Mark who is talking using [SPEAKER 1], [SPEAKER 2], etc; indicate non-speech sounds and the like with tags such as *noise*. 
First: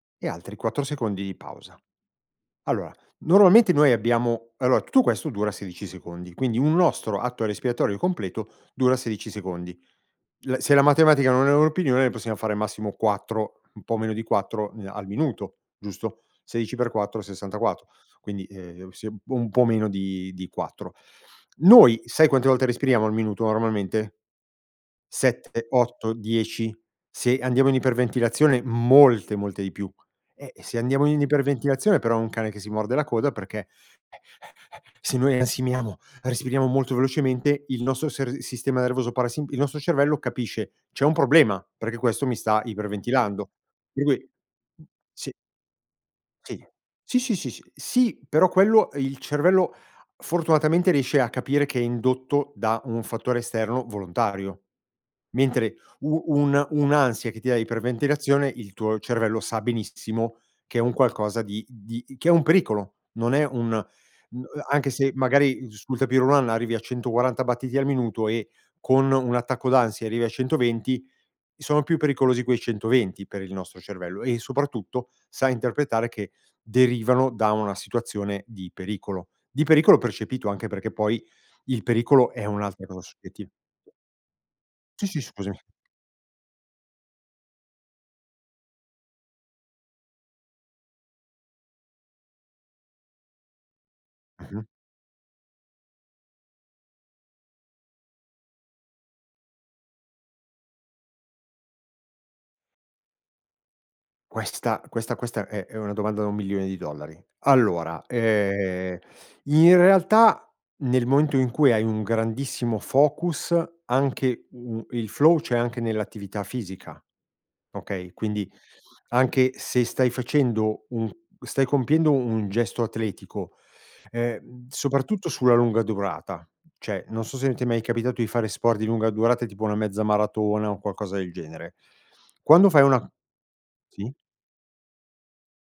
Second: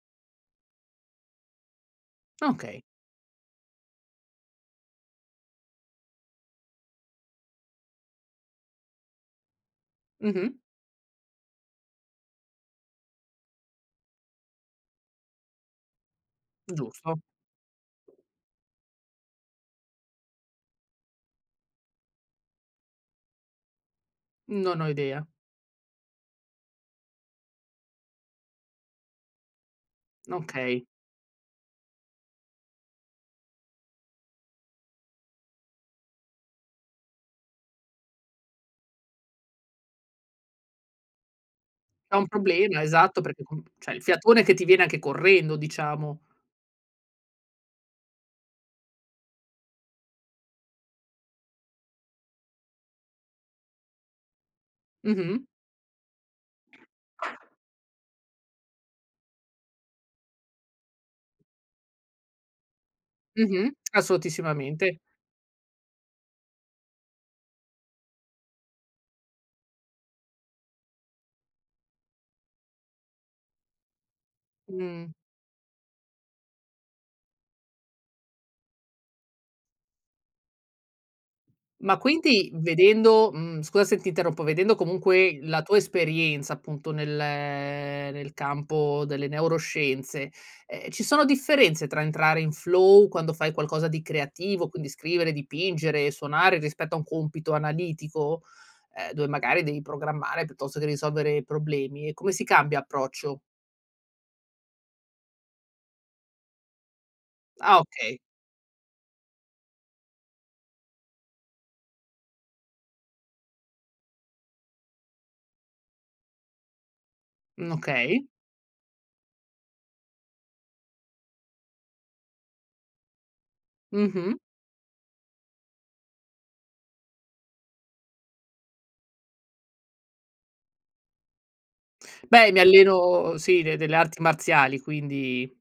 [SPEAKER 1] E altri 4 secondi di pausa.
[SPEAKER 2] Okay.
[SPEAKER 1] Allora, normalmente noi abbiamo allora tutto questo dura 16 secondi, quindi un nostro atto respiratorio completo dura 16 secondi.
[SPEAKER 2] Mh-mh.
[SPEAKER 1] L se la matematica non è una opinione, noi possiamo fare massimo 4, un po' meno di 4, ehm, al minuto, giusto? Sedici per 4
[SPEAKER 2] Giusto.
[SPEAKER 1] 64, quindi, ehm, s un po' meno di di 4. Noi, sai quante volte respiriamo al minuto normalmente?
[SPEAKER 2] Non ho idea.
[SPEAKER 1] 7, 8, 10? Se andiamo in iperventilazione molte molte di più. Eh, se
[SPEAKER 2] Okay.
[SPEAKER 1] andiamo in iperventilazione però è un cane che si morde la coda perché se noi ansimiamo, respiriamo molto velocemente, il nostro ser sistema nervoso parasin il nostro cervello capisce: c'è un problema perché
[SPEAKER 2] È
[SPEAKER 1] questo
[SPEAKER 2] un
[SPEAKER 1] mi sta
[SPEAKER 2] problema, esatto, perché
[SPEAKER 1] iperventilando.
[SPEAKER 2] con cioè
[SPEAKER 1] Per
[SPEAKER 2] il
[SPEAKER 1] cui
[SPEAKER 2] fiatone che ti viene anche
[SPEAKER 1] sì.
[SPEAKER 2] correndo diciamo.
[SPEAKER 1] Sì. Sì, sì, sì. Sì però quello, ehm, il cervello fortunatamente riesce a capire che è indotto da un fattore esterno volontario,
[SPEAKER 2] Mh-mh.
[SPEAKER 1] mentre u un un'ansia che ti dà iper ventilazione, il tuo cervello sa benissimo che è un qualcosa di di che è un pericolo, non è un
[SPEAKER 2] Mh-mh, *smacks lips*
[SPEAKER 1] mhmm, anche
[SPEAKER 2] assolutissimamente.
[SPEAKER 1] se magari sul tapis roulant arrivi a 140 battiti al minuto, e con un attacco d'ansia arrivi a 120, sono più pericolosi quei 120 per il nostro cervello e soprattutto
[SPEAKER 2] Mh.
[SPEAKER 1] sa interpretare che derivano da una situazione di pericolo, di pericolo percepito anche perché poi il
[SPEAKER 2] Ma
[SPEAKER 1] pericolo è
[SPEAKER 2] quinti
[SPEAKER 1] un'altra cosa
[SPEAKER 2] vedendo,
[SPEAKER 1] soggettiva.
[SPEAKER 2] mhmm, scusa se ti interrompo vedendo
[SPEAKER 1] Sì, sì,
[SPEAKER 2] comunque
[SPEAKER 1] scusami.
[SPEAKER 2] la tua esperienza appunto nel nel campo delle neuroscienze, ehm, ci sono differenze tra entrare in flow quando fai qualcosa di
[SPEAKER 1] Mh-mh.
[SPEAKER 2] creativo, quindi scrivere, dipingere, suonare rispetto a un compito analitico? Ehm, dove magari devi programmare, piuttosto che risolvere problemi? E come si cambia approccio?
[SPEAKER 1] Questa questa questa è è una domanda da $1.000.000.000.
[SPEAKER 2] Ah,
[SPEAKER 1] Allora,
[SPEAKER 2] okay.
[SPEAKER 1] ehm, in realtà nel momento in cui hai un grandissimo focus anche, mhmm, il flow, c'è anche nell'attività fisica,
[SPEAKER 2] Mh,
[SPEAKER 1] okay?
[SPEAKER 2] okay.
[SPEAKER 1] Quindi anche se stai facendo un stai compiendo un gesto atletico,
[SPEAKER 2] Mh-mh.
[SPEAKER 1] ehm, soprattutto sulla lunga durata, cioè, non so se ti è mai capitato di fare sport di lunga durata tipo una mezza maratona o un qualcosa del genere.
[SPEAKER 2] Beh, mi
[SPEAKER 1] Quando fai una
[SPEAKER 2] alleno sì de delle
[SPEAKER 1] sì?
[SPEAKER 2] arti marziali, quindi